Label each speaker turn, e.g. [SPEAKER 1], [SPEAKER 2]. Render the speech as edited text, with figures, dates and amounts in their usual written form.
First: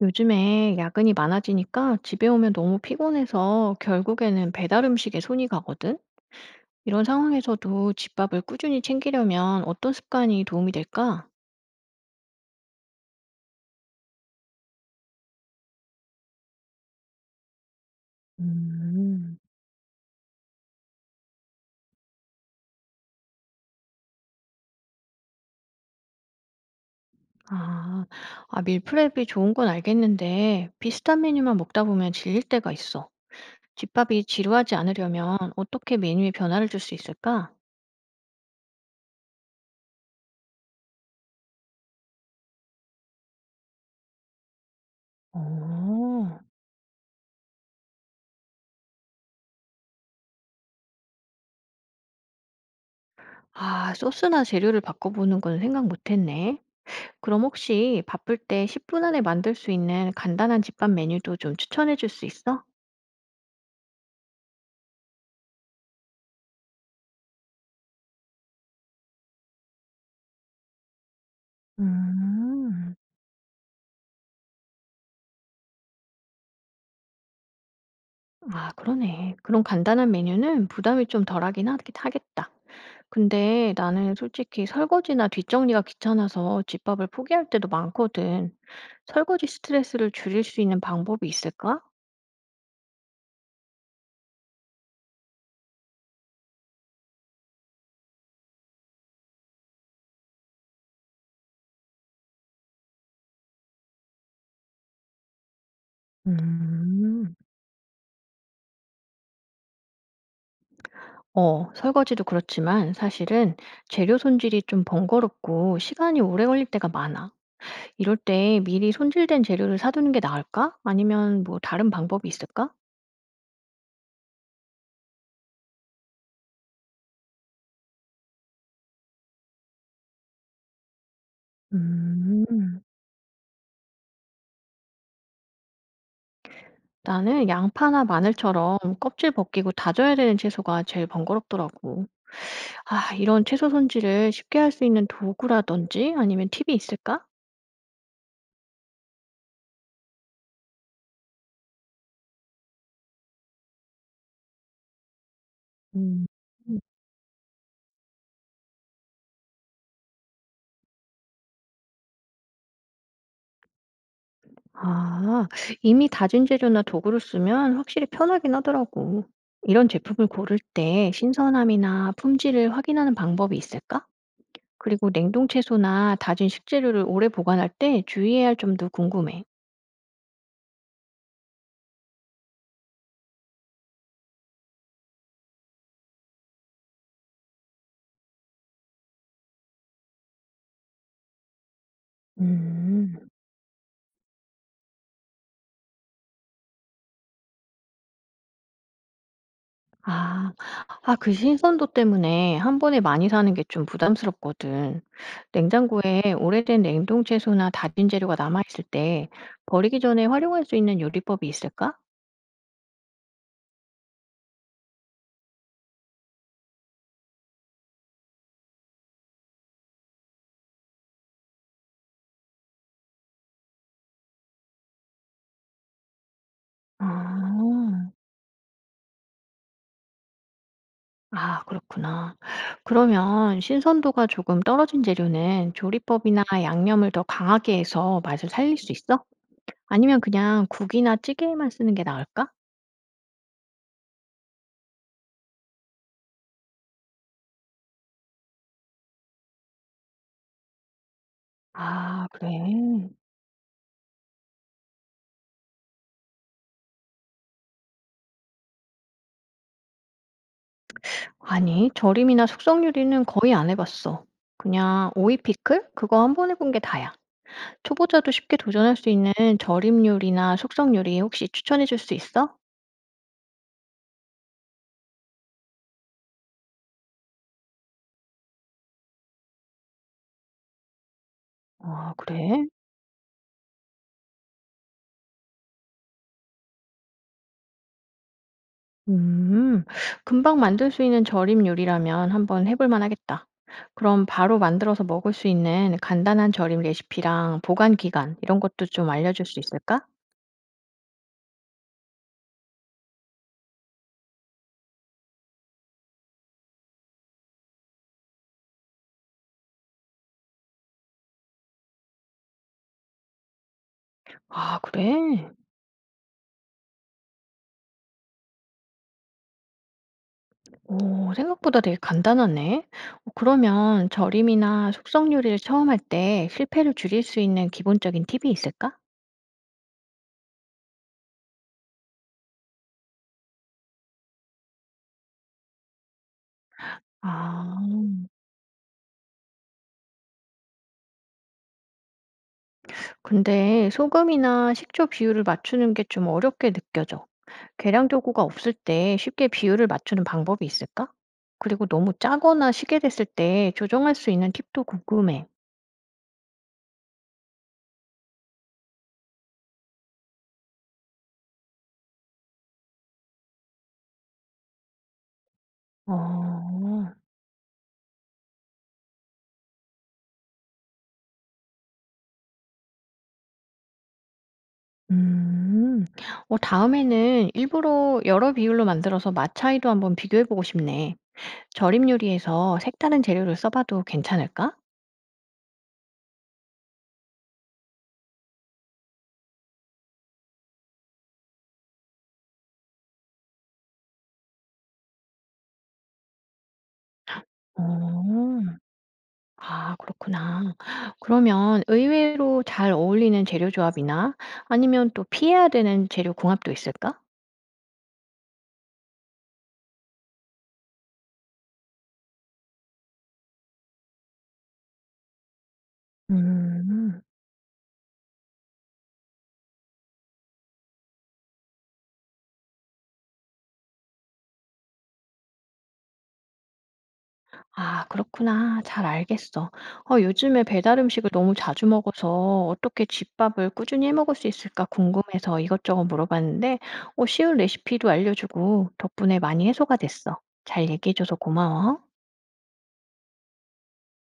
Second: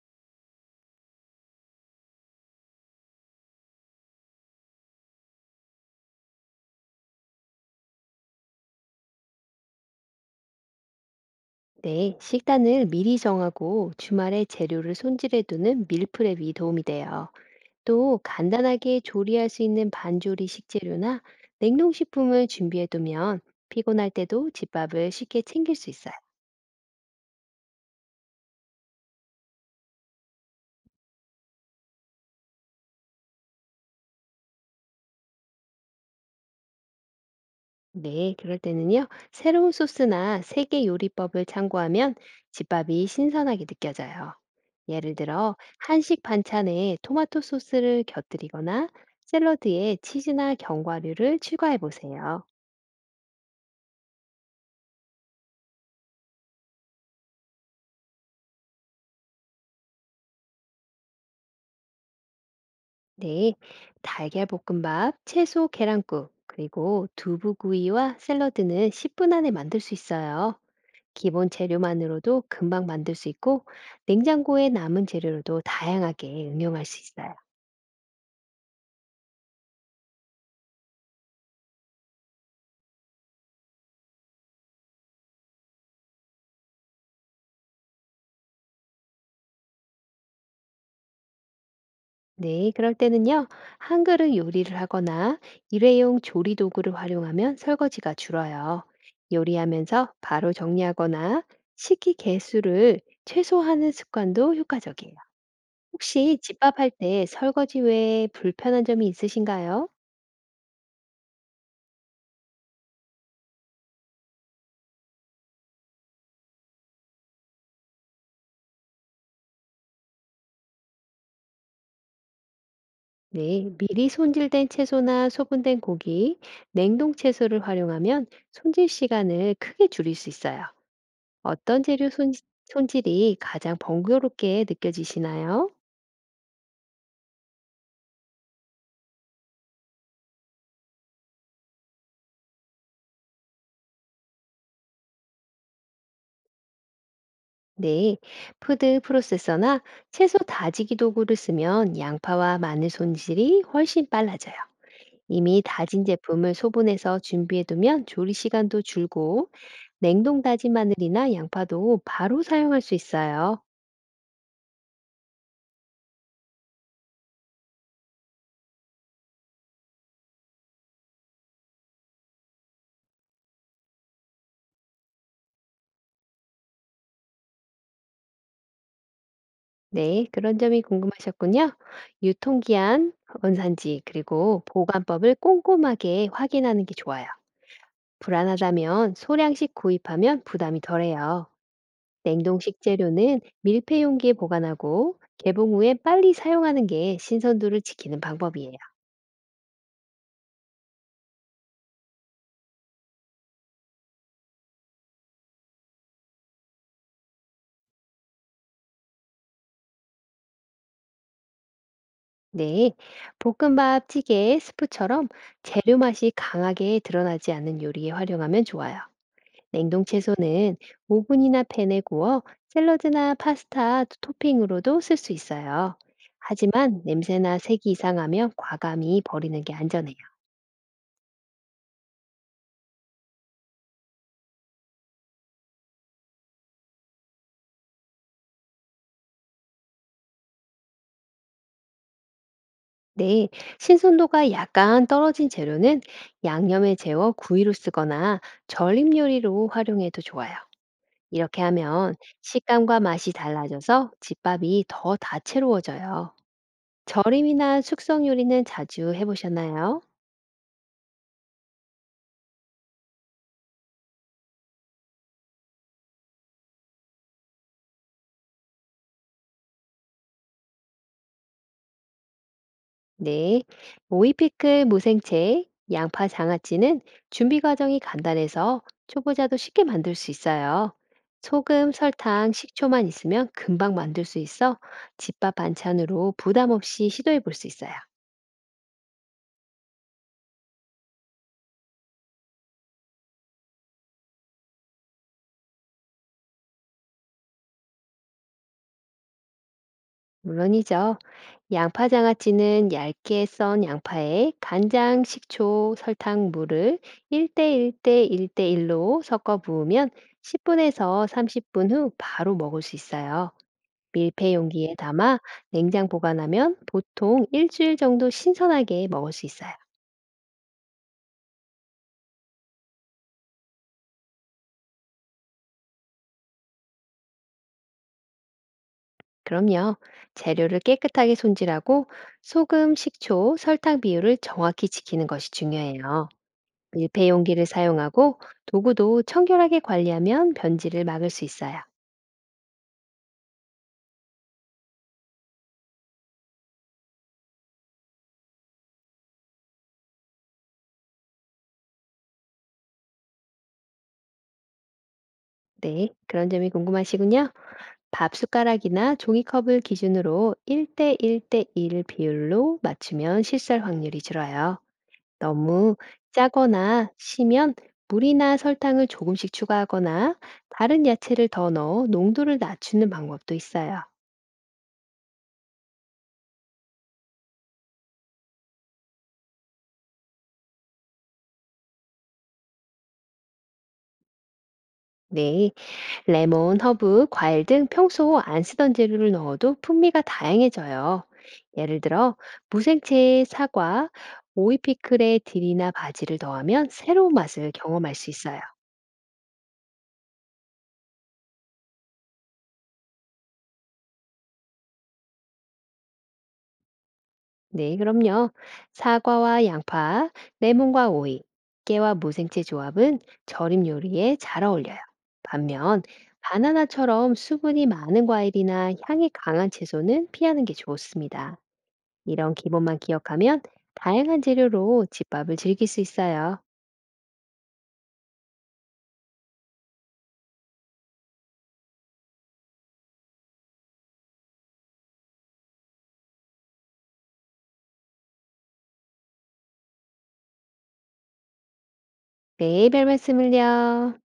[SPEAKER 1] 요즘에 야근이 많아지니까 집에 오면 너무 피곤해서 결국에는 배달 음식에 손이 가거든? 이런 상황에서도 집밥을 꾸준히 챙기려면 어떤 습관이 도움이 될까?
[SPEAKER 2] 네, 식단을 미리 정하고 주말에 재료를 손질해 두는 밀프렙이 도움이 돼요. 또 간단하게
[SPEAKER 1] 음,
[SPEAKER 2] 조리할 수 있는 반조리 식재료나 냉동식품을 준비해 두면 피곤할 때도 집밥을 쉽게 챙길 수 있어요.
[SPEAKER 1] 아, 밀프렙이 좋은 건 알겠는데 비슷한 메뉴만 먹다 보면 질릴 때가 있어. 집밥이 지루하지 않으려면 어떻게 메뉴에 변화를 줄 수 있을까?
[SPEAKER 2] 네, 그럴 때는요, 새로운 소스나 세계 요리법을 참고하면 집밥이 신선하게 느껴져요. 예를 들어, 한식
[SPEAKER 1] 어,
[SPEAKER 2] 반찬에 토마토 소스를 곁들이거나 샐러드에 치즈나 견과류를 추가해 보세요.
[SPEAKER 1] 아, 소스나 재료를 바꿔보는 건 생각 못 했네. 그럼 혹시 바쁠 때 10분 안에 만들 수 있는 간단한 집밥 메뉴도 좀 추천해 줄 수 있어?
[SPEAKER 2] 네, 달걀 볶음밥, 채소 계란국, 그리고 두부구이와 샐러드는 10분 안에 만들 수 있어요. 기본 재료만으로도 금방
[SPEAKER 1] 음,
[SPEAKER 2] 만들 수 있고, 냉장고에 남은 재료로도 다양하게 응용할 수 있어요.
[SPEAKER 1] 아, 그러네. 그런 간단한 메뉴는 부담이 좀 덜하긴 하겠다. 근데 나는 솔직히 설거지나 뒷정리가 귀찮아서 집밥을 포기할 때도 많거든. 설거지 스트레스를 줄일 수 있는 방법이 있을까?
[SPEAKER 2] 네, 그럴 때는요, 한 그릇 요리를 하거나 일회용 조리 도구를 활용하면 설거지가 줄어요. 요리하면서 바로 정리하거나 식기 개수를 최소화하는 습관도 효과적이에요. 혹시 집밥할 때
[SPEAKER 1] 음,
[SPEAKER 2] 설거지 외에 불편한 점이 있으신가요?
[SPEAKER 1] 어, 설거지도 그렇지만 사실은 재료 손질이 좀 번거롭고 시간이 오래 걸릴 때가 많아. 이럴 때 미리 손질된 재료를 사두는 게 나을까? 아니면 뭐 다른 방법이 있을까?
[SPEAKER 2] 네, 미리 손질된 채소나 소분된 고기, 냉동 채소를 활용하면 손질 시간을 크게 줄일 수 있어요. 어떤 재료 손,
[SPEAKER 1] 음,
[SPEAKER 2] 손질이 가장 번거롭게 느껴지시나요?
[SPEAKER 1] 나는 양파나 마늘처럼 껍질 벗기고 다져야 되는 채소가 제일 번거롭더라고. 아, 이런 채소 손질을 쉽게 할 수 있는 도구라든지 아니면 팁이 있을까?
[SPEAKER 2] 네, 푸드 프로세서나 채소 다지기 도구를 쓰면 양파와 마늘 손질이 훨씬 빨라져요. 이미 다진
[SPEAKER 1] 음.
[SPEAKER 2] 제품을 소분해서 준비해두면 조리 시간도 줄고 냉동 다진 마늘이나 양파도 바로 사용할 수 있어요.
[SPEAKER 1] 아, 이미 다진 재료나 도구를 쓰면 확실히 편하긴 하더라고. 이런 제품을 고를 때 신선함이나 품질을 확인하는 방법이 있을까? 그리고 냉동 채소나 다진 식재료를 오래 보관할 때 주의해야 할 점도 궁금해.
[SPEAKER 2] 네, 그런 점이 궁금하셨군요. 유통기한, 원산지, 그리고 보관법을 꼼꼼하게 확인하는 게 좋아요. 불안하다면 소량씩 구입하면 부담이 덜해요. 냉동
[SPEAKER 1] 음,
[SPEAKER 2] 식재료는 밀폐 용기에 보관하고 개봉 후에 빨리 사용하는 게 신선도를 지키는 방법이에요.
[SPEAKER 1] 아, 그 신선도 때문에 한 번에 많이 사는 게 좀 부담스럽거든. 냉장고에 오래된 냉동 채소나 다진 재료가 남아있을 때 버리기 전에 활용할 수 있는 요리법이 있을까?
[SPEAKER 2] 네, 볶음밥, 찌개, 스프처럼 재료 맛이 강하게 드러나지 않는 요리에 활용하면 좋아요. 냉동 채소는 오븐이나 팬에 구워 샐러드나 파스타 토핑으로도 쓸 수 있어요. 하지만
[SPEAKER 1] 아,
[SPEAKER 2] 냄새나 색이 이상하면 과감히 버리는 게 안전해요.
[SPEAKER 1] 아, 그렇구나. 그러면 신선도가 조금 떨어진 재료는 조리법이나 양념을 더 강하게 해서 맛을 살릴 수 있어? 아니면 그냥 국이나 찌개에만 쓰는 게 나을까?
[SPEAKER 2] 네, 신선도가 약간 떨어진 재료는 양념에 재워 구이로 쓰거나 절임 요리로 활용해도 좋아요. 이렇게 하면
[SPEAKER 1] 아, 그래.
[SPEAKER 2] 식감과 맛이 달라져서 집밥이 더 다채로워져요. 절임이나 숙성 요리는 자주 해보셨나요?
[SPEAKER 1] 아니, 절임이나 숙성 요리는 거의 안 해봤어. 그냥 오이 피클? 그거 한 번 해본 게 다야. 초보자도 쉽게 도전할 수 있는 절임 요리나 숙성 요리 혹시 추천해 줄 수 있어?
[SPEAKER 2] 네. 오이피클 무생채, 양파 장아찌는 준비 과정이 간단해서 초보자도 쉽게 만들 수 있어요. 소금,
[SPEAKER 1] 아,
[SPEAKER 2] 설탕,
[SPEAKER 1] 그래?
[SPEAKER 2] 식초만 있으면 금방 만들 수 있어 집밥 반찬으로 부담 없이 시도해 볼 수 있어요.
[SPEAKER 1] 음, 금방 만들 수 있는 절임 요리라면 한번 해볼 만하겠다. 그럼 바로 만들어서 먹을 수 있는 간단한 절임 레시피랑 보관 기간 이런 것도 좀 알려줄 수 있을까?
[SPEAKER 2] 물론이죠. 양파 장아찌는 얇게 썬 양파에 간장, 식초, 설탕, 물을 1대1대1대1로 섞어 부으면 10분에서 30분 후 바로 먹을 수 있어요. 밀폐
[SPEAKER 1] 아,
[SPEAKER 2] 용기에 담아
[SPEAKER 1] 그래?
[SPEAKER 2] 냉장 보관하면 보통 일주일 정도 신선하게 먹을 수 있어요.
[SPEAKER 1] 오, 생각보다 되게 간단하네. 어, 그러면 절임이나 숙성 요리를 처음 할 때 실패를 줄일 수 있는 기본적인 팁이 있을까?
[SPEAKER 2] 그럼요. 재료를 깨끗하게 손질하고 소금, 식초, 설탕 비율을 정확히 지키는 것이 중요해요. 밀폐용기를
[SPEAKER 1] 아,
[SPEAKER 2] 사용하고 도구도 청결하게 관리하면 변질을 막을 수 있어요.
[SPEAKER 1] 근데 소금이나 식초 비율을 맞추는 게 좀 어렵게 느껴져. 계량 도구가 없을 때 쉽게 비율을 맞추는 방법이 있을까? 그리고 너무 짜거나 시게 됐을 때 조정할 수 있는 팁도 궁금해.
[SPEAKER 2] 네, 그런 점이 궁금하시군요. 밥 숟가락이나 종이컵을 기준으로 1대1대1 비율로 맞추면 실수할 확률이 줄어요. 너무 짜거나
[SPEAKER 1] 어,
[SPEAKER 2] 시면 물이나 설탕을 조금씩 추가하거나 다른 야채를 더 넣어 농도를 낮추는 방법도 있어요.
[SPEAKER 1] 음, 어, 다음에는 일부러 여러 비율로 만들어서 맛 차이도 한번 비교해보고 싶네. 절임 요리에서 색다른 재료를 써봐도 괜찮을까?
[SPEAKER 2] 네, 레몬, 허브, 과일 등 평소 안 쓰던 재료를 넣어도 풍미가 다양해져요. 예를 들어 무생채에 사과, 오이 피클에 딜이나 바지를 더하면 새로운 맛을 경험할 수 있어요.
[SPEAKER 1] 어. 아, 그렇구나. 그러면 의외로 잘 어울리는 재료 조합이나 아니면 또 피해야 되는 재료 궁합도 있을까?
[SPEAKER 2] 네, 그럼요. 사과와 양파, 레몬과 오이, 깨와 무생채 조합은 절임 요리에 잘 어울려요. 반면
[SPEAKER 1] 음.
[SPEAKER 2] 바나나처럼 수분이 많은 과일이나 향이 강한 채소는 피하는 게 좋습니다. 이런 기본만 기억하면 다양한 재료로 집밥을 즐길 수 있어요.
[SPEAKER 1] 아, 그렇구나. 잘 알겠어. 어, 요즘에 배달 음식을 너무 자주 먹어서 어떻게 집밥을 꾸준히 해 먹을 수 있을까 궁금해서 이것저것 물어봤는데, 어, 쉬운 레시피도 알려주고 덕분에 많이 해소가 됐어. 잘 얘기해줘서 고마워.
[SPEAKER 2] 네, 별 말씀을요.